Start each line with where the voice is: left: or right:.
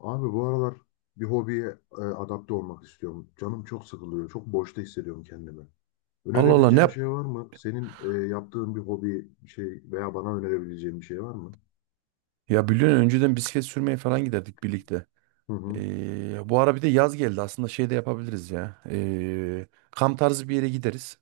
left: Abi bu aralar bir hobiye adapte olmak istiyorum. Canım çok sıkılıyor. Çok boşta hissediyorum kendimi.
right: Allah Allah ne
left: Önerebileceğim bir
right: yap?
left: şey var mı? Senin yaptığın bir hobi bir şey veya bana önerebileceğin bir şey var mı?
right: Ya biliyorsun önceden bisiklet sürmeye falan giderdik birlikte.
left: Hı hı.
right: Bu ara bir de yaz geldi. Aslında şey de yapabiliriz ya. Kamp tarzı bir yere gideriz.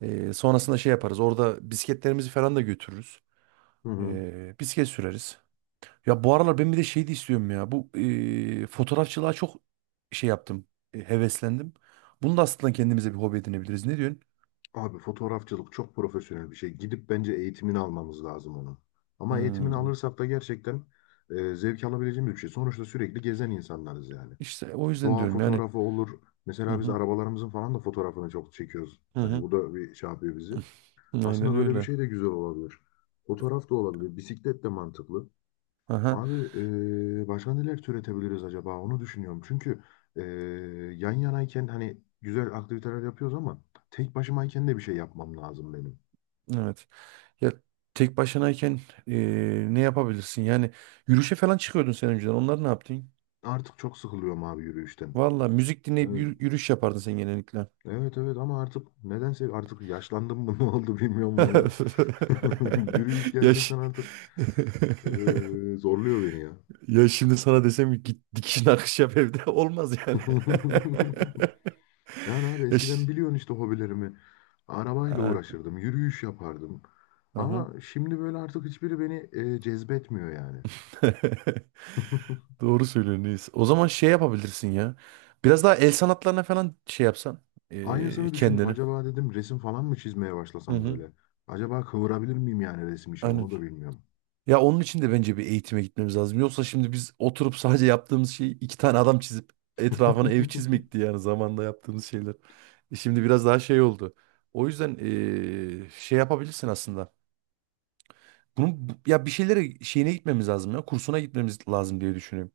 right: Sonrasında şey yaparız. Orada bisikletlerimizi falan da götürürüz.
left: Hı hı.
right: Bisiklet süreriz. Ya bu aralar ben bir de şey de istiyorum ya. Bu fotoğrafçılığa çok şey yaptım. Heveslendim. Bunu da aslında kendimize bir hobi edinebiliriz. Ne diyorsun?
left: Abi fotoğrafçılık çok profesyonel bir şey. Gidip bence eğitimini almamız lazım onun. Ama eğitimini
right: Hmm.
left: alırsak da gerçekten zevk alabileceğimiz bir şey. Sonuçta sürekli gezen insanlarız yani.
right: İşte o yüzden
left: Doğa
right: diyorum yani.
left: fotoğrafı olur.
right: Hı
left: Mesela biz
right: hı.
left: arabalarımızın falan da fotoğrafını çok çekiyoruz.
right: Hı
left: Hani
right: hı.
left: bu da bir şey yapıyor bizi. Aslında
right: Aynen
left: böyle bir
right: öyle.
left: şey de güzel olabilir. Fotoğraf da olabilir. Bisiklet de mantıklı.
right: Aha.
left: Abi başka neler türetebiliriz acaba? Onu düşünüyorum. Çünkü eee, yan yanayken hani güzel aktiviteler yapıyoruz ama tek başımayken de bir şey yapmam lazım benim.
right: Evet. Ya tek başınayken ne yapabilirsin? Yani yürüyüşe falan çıkıyordun sen önceden. Onlar ne yaptın?
left: Artık çok sıkılıyorum abi yürüyüşten.
right: Valla müzik dinleyip
left: Evet.
right: yürüyüş yapardın sen genellikle.
left: Evet, evet, ama artık nedense artık yaşlandım mı ne oldu bilmiyorum valla. Yürüyüş gerçekten
right: Yaş.
left: artık zorluyor beni ya.
right: Ya şimdi sana desem ki git dikişine akış yap evde olmaz yani.
left: Yani abi eskiden
right: Yaş.
left: biliyorsun işte hobilerimi. Arabayla
right: Ha,
left: uğraşırdım, yürüyüş yapardım.
right: aha.
left: Ama şimdi böyle artık hiçbiri beni cezbetmiyor yani.
right: Doğru söylüyorsun Reis. O zaman şey yapabilirsin ya. Biraz daha el sanatlarına falan şey yapsan
left: Aynısını düşündüm.
right: kendini.
left: Acaba dedim resim falan mı çizmeye
right: Hı
left: başlasam
right: hı.
left: böyle? Acaba kıvırabilir miyim yani resim için
right: Aynen.
left: onu da bilmiyorum.
right: Ya onun için de bence bir eğitime gitmemiz lazım. Yoksa şimdi biz oturup sadece yaptığımız şey iki tane adam çizip etrafına ev çizmekti yani zamanla yaptığımız şeyler. Şimdi biraz daha şey oldu. O yüzden şey yapabilirsin aslında. Bunun ya bir şeylere şeyine gitmemiz lazım ya. Kursuna gitmemiz lazım diye düşünüyorum.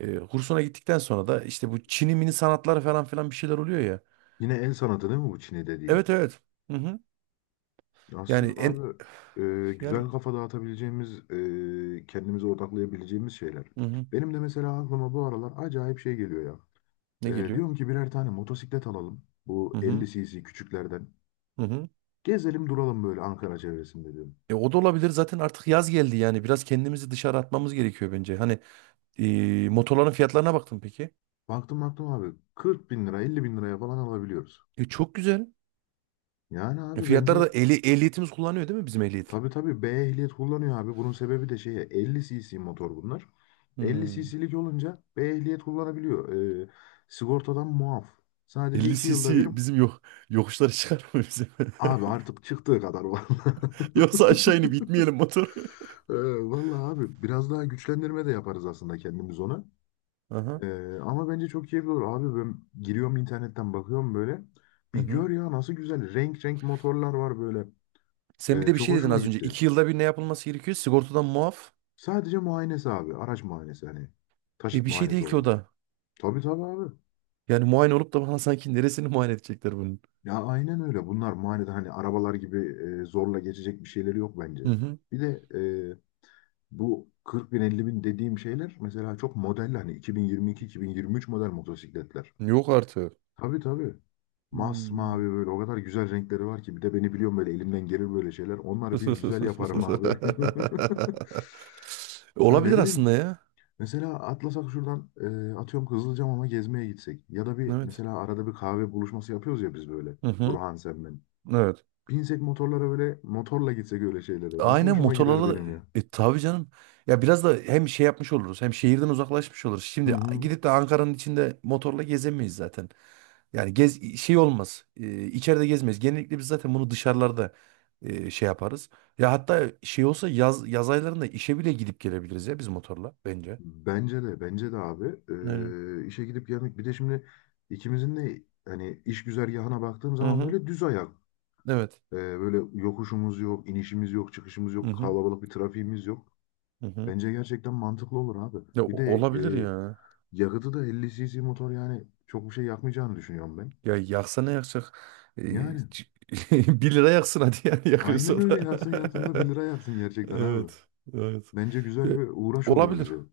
right: Kursuna gittikten sonra da işte bu Çin'i mini sanatları falan filan bir şeyler oluyor ya.
left: Yine el sanatı değil mi bu Çin'e dediğin?
right: Evet, evet. Hı hı.
left: Aslında
right: Yani en
left: abi
right: yani.
left: güzel kafa dağıtabileceğimiz, kendimize odaklayabileceğimiz şeyler.
right: Hı hı.
left: Benim de mesela aklıma bu aralar acayip şey geliyor ya.
right: Ne
left: Ee,
right: geliyor?
left: diyorum ki birer tane motosiklet alalım.
right: Hı
left: Bu
right: hı.
left: 50 cc küçüklerden.
right: Hı hı.
left: Gezelim duralım böyle Ankara çevresinde diyorum.
right: O da olabilir. Zaten artık yaz geldi yani. Biraz kendimizi dışarı atmamız gerekiyor bence. Hani motorların fiyatlarına baktın peki.
left: Baktım, baktım abi, 40 bin lira, 50 bin liraya falan alabiliyoruz.
right: Çok güzel.
left: Yani abi
right: Fiyatları da
left: bence,
right: ehliyetimiz kullanıyor değil mi bizim ehliyet?
left: tabii, tabii B ehliyet kullanıyor abi. Bunun sebebi de şeye 50 cc motor bunlar. 50
right: Hmm.
left: cc'lik olunca B ehliyet kullanabiliyor. Ee, sigortadan muaf. Sadece
right: 50
left: 2 yılda bir
right: cc bizim yok yokuşlara çıkar mı bizim?
left: abi artık çıktığı kadar vallahi.
right: Yoksa aşağı inip itmeyelim motoru.
left: Ee, vallahi abi biraz daha güçlendirme de yaparız aslında kendimiz ona.
right: Aha.
left: Ama bence çok keyifli olur. Abi ben giriyorum internetten bakıyorum böyle.
right: Hı
left: Bir
right: hı.
left: gör ya nasıl güzel. Renk renk motorlar var böyle.
right: Sen bir
left: Ee,
right: de bir
left: çok
right: şey dedin
left: hoşuma
right: az önce.
left: gitti.
right: İki yılda bir ne yapılması gerekiyor? Sigortadan muaf.
left: Sadece muayenesi abi. Araç muayenesi hani. Taşıt
right: Bir şey
left: muayenesi
right: değil ki o
left: olarak.
right: da.
left: Tabii, tabii abi.
right: Yani muayene olup da bana sanki neresini muayene edecekler bunun.
left: Ya aynen öyle. Bunlar muayenede hani arabalar gibi zorla geçecek bir şeyleri yok
right: Hı
left: bence.
right: hı.
left: Bir de e, bu 40 bin, 50 bin dediğim şeyler mesela çok model, hani 2022-2023 model motosikletler.
right: Yok artık.
left: Tabii, tabii. Masmavi
right: Hmm.
left: böyle, o kadar güzel renkleri var ki. Bir de beni biliyorum, böyle elimden gelir böyle şeyler. Onları bir güzel yaparım abi. Ya ne
right: Olabilir
left: bileyim.
right: aslında ya.
left: Mesela atlasak şuradan atıyorum Kızılcamam'a gezmeye gitsek. Ya da bir
right: Evet.
left: mesela arada bir kahve buluşması yapıyoruz ya biz böyle.
right: Hı hı.
left: Burhan, sen, ben.
right: Evet.
left: Binsek motorlara, böyle motorla gitsek öyle şeylere. Nasıl
right: Aynen
left: hoşuma gider
right: motorlara da
left: benim ya.
right: tabii canım. Ya biraz da hem şey yapmış oluruz hem şehirden uzaklaşmış oluruz.
left: Hı
right: Şimdi
left: hı.
right: gidip de Ankara'nın içinde motorla gezemeyiz zaten. Yani gez şey olmaz. İçeride gezmeyiz. Genellikle biz zaten bunu dışarılarda şey yaparız. Ya hatta şey olsa yaz yaz aylarında işe bile gidip gelebiliriz ya biz motorla bence.
left: Bence de, bence de abi.
right: Aynen.
left: E, işe gidip gelmek. Bir de şimdi ikimizin de hani iş güzergahına baktığım
right: Hı
left: zaman
right: hı.
left: böyle düz ayak.
right: Evet.
left: Böyle yokuşumuz yok, inişimiz yok, çıkışımız
right: Hı
left: yok,
right: hı.
left: kalabalık bir trafiğimiz yok.
right: Hı hı.
left: Bence gerçekten mantıklı olur abi.
right: Ya,
left: Bir de
right: olabilir ya.
left: yakıtı da, 50 cc motor yani, çok bir şey yakmayacağını düşünüyorum ben.
right: Ya yaksa ne yakacak? Ee,
left: Yani
right: c- bir lira yaksın hadi yani
left: aynen
right: yakıyorsa
left: öyle,
right: da.
left: yaksın yaksın da 1 lira yaksın gerçekten abi.
right: Evet. Evet.
left: Bence
right: Ee,
left: güzel bir uğraş olur
right: Olabilir.
left: bize.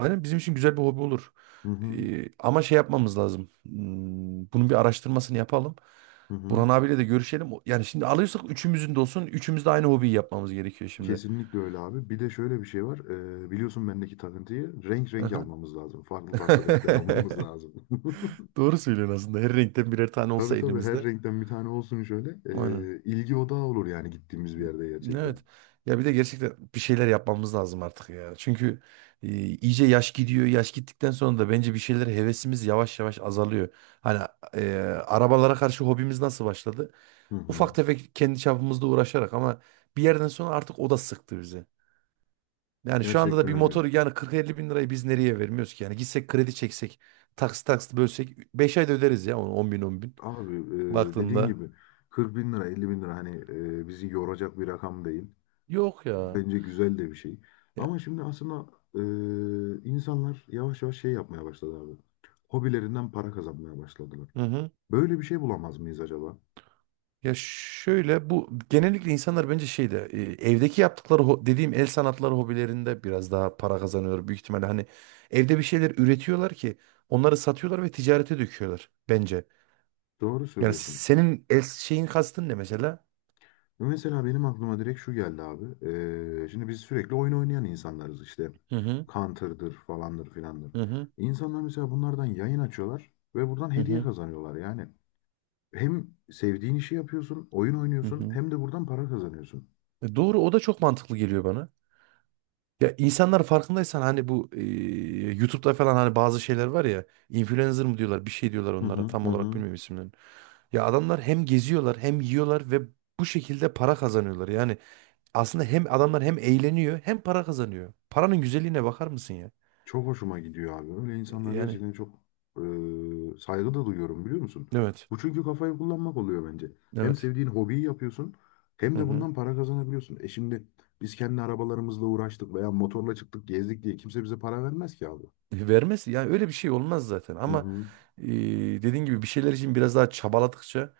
right: Aynen bizim için güzel bir hobi olur.
left: Hı hı.
right: Ama şey yapmamız lazım. Bunun bir araştırmasını yapalım.
left: Hı hı.
right: Burhan abiyle de görüşelim. Yani şimdi alıyorsak üçümüzün de olsun. Üçümüz de aynı hobiyi yapmamız gerekiyor şimdi.
left: Kesinlikle öyle abi. Bir de şöyle bir şey var. Biliyorsun bendeki takıntıyı, renk renk
right: Aha.
left: almamız lazım. Farklı farklı renkler almamız lazım.
right: Doğru söylüyorsun aslında. Her renkten birer tane olsa
left: Tabii, tabii her
right: elimizde.
left: renkten bir tane olsun şöyle.
right: Aynen.
left: İlgi odağı olur yani gittiğimiz bir yerde gerçekten.
right: Evet. Ya bir de gerçekten bir şeyler yapmamız lazım artık ya. Çünkü iyice yaş gidiyor. Yaş gittikten sonra da bence bir şeyler hevesimiz yavaş yavaş azalıyor. Hani e, arabalara karşı hobimiz nasıl başladı?
left: Hı hı.
right: Ufak tefek kendi çapımızda uğraşarak ama bir yerden sonra artık o da sıktı bizi. Yani şu anda da
left: Gerçekten
right: bir
left: öyle.
right: motoru yani 40-50 bin lirayı biz nereye vermiyoruz ki? Yani gitsek kredi çeksek, taksit taksit bölsek 5 ayda öderiz ya onu 10 bin.
left: Abi dediğin
right: Baktığında
left: gibi 40 bin lira, 50 bin lira hani bizi yoracak bir rakam değil.
right: yok ya.
left: Bence güzel de bir şey.
right: Ya,
left: Ama şimdi aslında insanlar yavaş yavaş şey yapmaya başladı abi. Hobilerinden para kazanmaya başladılar.
right: hı hı.
left: Böyle bir şey bulamaz mıyız acaba?
right: Ya şöyle bu genellikle insanlar bence şeyde evdeki yaptıkları dediğim el sanatları hobilerinde biraz daha para kazanıyor büyük ihtimalle. Hani evde bir şeyler üretiyorlar ki onları satıyorlar ve ticarete döküyorlar bence.
left: Doğru
right: Yani
left: söylüyorsun.
right: senin el şeyin kastın ne mesela?
left: Mesela benim aklıma direkt şu geldi abi. Şimdi biz sürekli oyun oynayan insanlarız işte.
right: Hı hı,
left: Counter'dır, falandır, filandır.
right: hı hı,
left: İnsanlar mesela bunlardan yayın açıyorlar ve buradan
right: hı
left: hediye
right: hı.
left: kazanıyorlar yani. Hem sevdiğin işi yapıyorsun, oyun
right: Hı
left: oynuyorsun,
right: hı.
left: hem de buradan para kazanıyorsun.
right: Doğru o da çok mantıklı geliyor bana. Ya insanlar farkındaysan hani bu YouTube'da falan hani bazı şeyler var ya influencer mı diyorlar bir şey diyorlar
left: Hı
right: onlara
left: hı,
right: tam
left: hı
right: olarak
left: hı.
right: bilmiyorum isimlerini. Ya adamlar hem geziyorlar hem yiyorlar ve bu şekilde para kazanıyorlar. Yani aslında hem adamlar hem eğleniyor hem para kazanıyor. Paranın güzelliğine bakar mısın ya?
left: Çok hoşuma gidiyor abi. Öyle insanlar
right: Yani
left: gerçekten çok e, saygı da duyuyorum, biliyor musun?
right: evet,
left: Bu çünkü kafayı kullanmak oluyor bence. Hem
right: evet.
left: sevdiğin hobiyi yapıyorsun, hem
right: Hı
left: de
right: hı.
left: bundan para kazanabiliyorsun. E şimdi biz kendi arabalarımızla uğraştık veya motorla çıktık gezdik diye kimse bize para vermez ki abi.
right: Vermez yani öyle bir şey olmaz zaten
left: Hı
right: ama
left: hı.
right: dediğin gibi bir şeyler için biraz daha çabaladıkça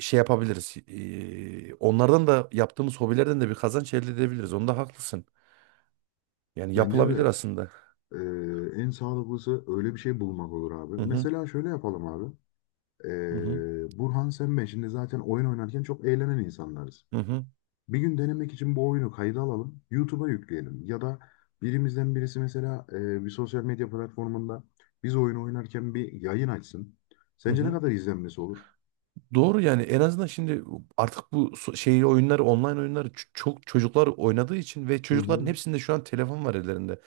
right: şey yapabiliriz. Onlardan da yaptığımız hobilerden de bir kazanç elde edebiliriz. Onda haklısın. Yani
left: Bence
right: yapılabilir
left: de
right: aslında.
left: en sağlıklısı öyle bir şey bulmak olur abi.
right: Hı hı.
left: Mesela şöyle yapalım abi.
right: Hı hı.
left: Burhan, sen, ben şimdi zaten oyun oynarken çok eğlenen insanlarız.
right: Hı hı.
left: Bir gün denemek için bu oyunu kayda alalım, YouTube'a yükleyelim. Ya da birimizden birisi mesela bir sosyal medya platformunda biz oyun oynarken bir yayın açsın.
right: Hı
left: Sence ne
right: hı.
left: kadar izlenmesi olur?
right: Doğru yani en azından şimdi artık bu şey oyunları online oyunları çok çocuklar oynadığı için ve
left: Hı
right: çocukların
left: hı.
right: hepsinde şu an telefon var ellerinde.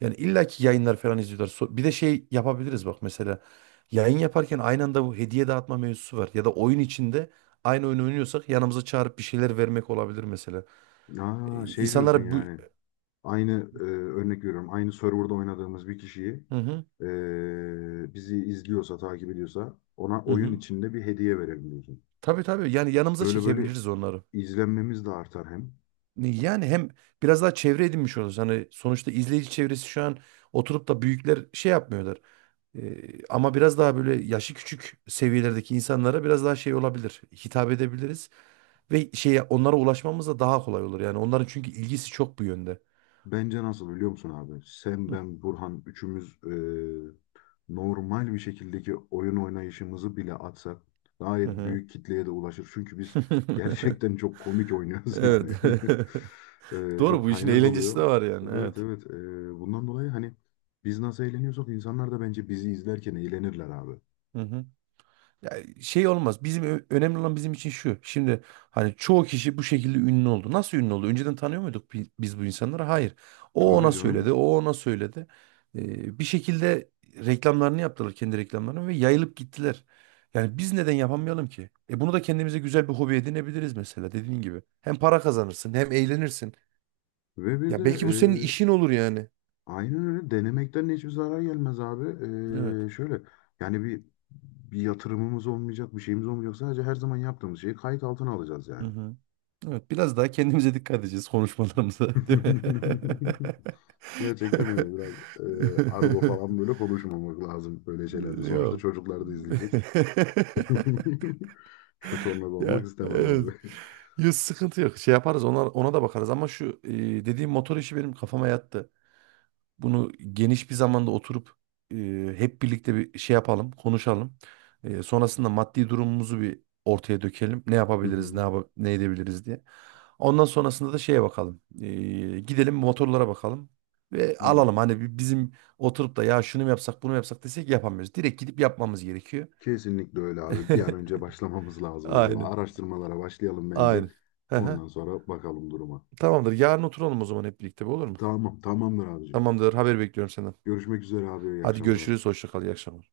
right: Yani illaki yayınlar falan izliyorlar. Bir de şey yapabiliriz bak mesela yayın yaparken aynı anda bu hediye dağıtma mevzusu var ya da oyun içinde aynı oyunu oynuyorsak yanımıza çağırıp bir şeyler vermek olabilir mesela.
left: Aa, şey diyorsun
right: İnsanlara bu.
left: yani. Aynı örnek veriyorum. Aynı serverda oynadığımız bir kişiyi
right: Hı hı,
left: bizi izliyorsa, takip ediyorsa, ona
right: hı
left: oyun
right: hı.
left: içinde bir hediye verelim diyorsun.
right: Tabii tabii yani yanımıza
left: Böyle böyle
right: çekebiliriz onları.
left: izlenmemiz de artar hem.
right: Yani hem biraz daha çevre edinmiş oluruz. Hani sonuçta izleyici çevresi şu an oturup da büyükler şey yapmıyorlar. Ama biraz daha böyle yaşı küçük seviyelerdeki insanlara biraz daha şey olabilir. Hitap edebiliriz ve şeye onlara ulaşmamız da daha kolay olur. Yani onların çünkü ilgisi çok bu yönde.
left: Bence nasıl biliyor musun abi? Sen,
right: Hı
left: ben, Burhan üçümüz normal bir şekildeki oyun oynayışımızı bile atsak
right: hı.
left: gayet
right: Hı.
left: büyük kitleye de ulaşır. Çünkü biz gerçekten çok komik oynuyoruz
right: Evet.
left: yani. E,
right: Doğru
left: çok
right: bu işin
left: kaynak
right: eğlencesi de
left: oluyor.
right: var yani.
left: Evet,
right: Evet.
left: evet. Bundan dolayı hani biz nasıl eğleniyorsak, insanlar da bence bizi izlerken eğlenirler abi.
right: Hı hı. Ya şey olmaz. Bizim önemli olan bizim için şu. Şimdi hani çoğu kişi bu şekilde ünlü oldu. Nasıl ünlü oldu? Önceden tanıyor muyduk biz bu insanları? Hayır. O
left: Tabii
right: ona söyledi,
left: canım.
right: o ona söyledi. Bir şekilde reklamlarını yaptılar, kendi reklamlarını ve yayılıp gittiler. Yani biz neden yapamayalım ki? Bunu da kendimize güzel bir hobi edinebiliriz mesela dediğin gibi. Hem para kazanırsın, hem eğlenirsin.
left: Ve bir de
right: Ya belki bu senin işin olur yani.
left: aynen öyle. Denemekten hiçbir zarar gelmez abi.
right: Evet.
left: Şöyle yani, bir yatırımımız olmayacak, bir şeyimiz olmayacak. Sadece her zaman yaptığımız şeyi kayıt altına alacağız
right: Hı
left: yani.
right: hı. Evet, biraz daha kendimize dikkat edeceğiz konuşmalarımıza, değil mi?
left: Gerçekten öyle, biraz argo falan böyle konuşmamak lazım böyle şeylerde. Sonuçta
right: Yok.
left: çocuklar da izleyecek. Kötü onlarda olmak
right: Ya
left: istemem
right: evet.
left: abi.
right: Ya, sıkıntı yok. Şey yaparız ona, ona da bakarız ama şu dediğim motor işi benim kafama yattı. Bunu geniş bir zamanda oturup hep birlikte bir şey yapalım, konuşalım. Sonrasında maddi durumumuzu bir ortaya dökelim. Ne
left: Hı
right: yapabiliriz,
left: hı.
right: ne edebiliriz diye. Ondan sonrasında da şeye bakalım. Gidelim motorlara bakalım ve
left: Hı.
right: alalım. Hani bizim oturup da ya şunu mu yapsak, bunu mu yapsak desek yapamıyoruz. Direkt gidip yapmamız gerekiyor.
left: Kesinlikle öyle abi. Bir an önce başlamamız lazım vallahi.
right: Aynen,
left: Araştırmalara başlayalım bence.
right: aynen. Hı hı.
left: Ondan sonra bakalım duruma.
right: Tamamdır. Yarın oturalım o zaman hep birlikte, bu olur mu?
left: Tamam, tamamdır abicim.
right: Tamamdır. Haber bekliyorum senden.
left: Görüşmek üzere abi. İyi
right: Hadi
left: akşamlar.
right: görüşürüz. Hoşça kal. İyi akşamlar.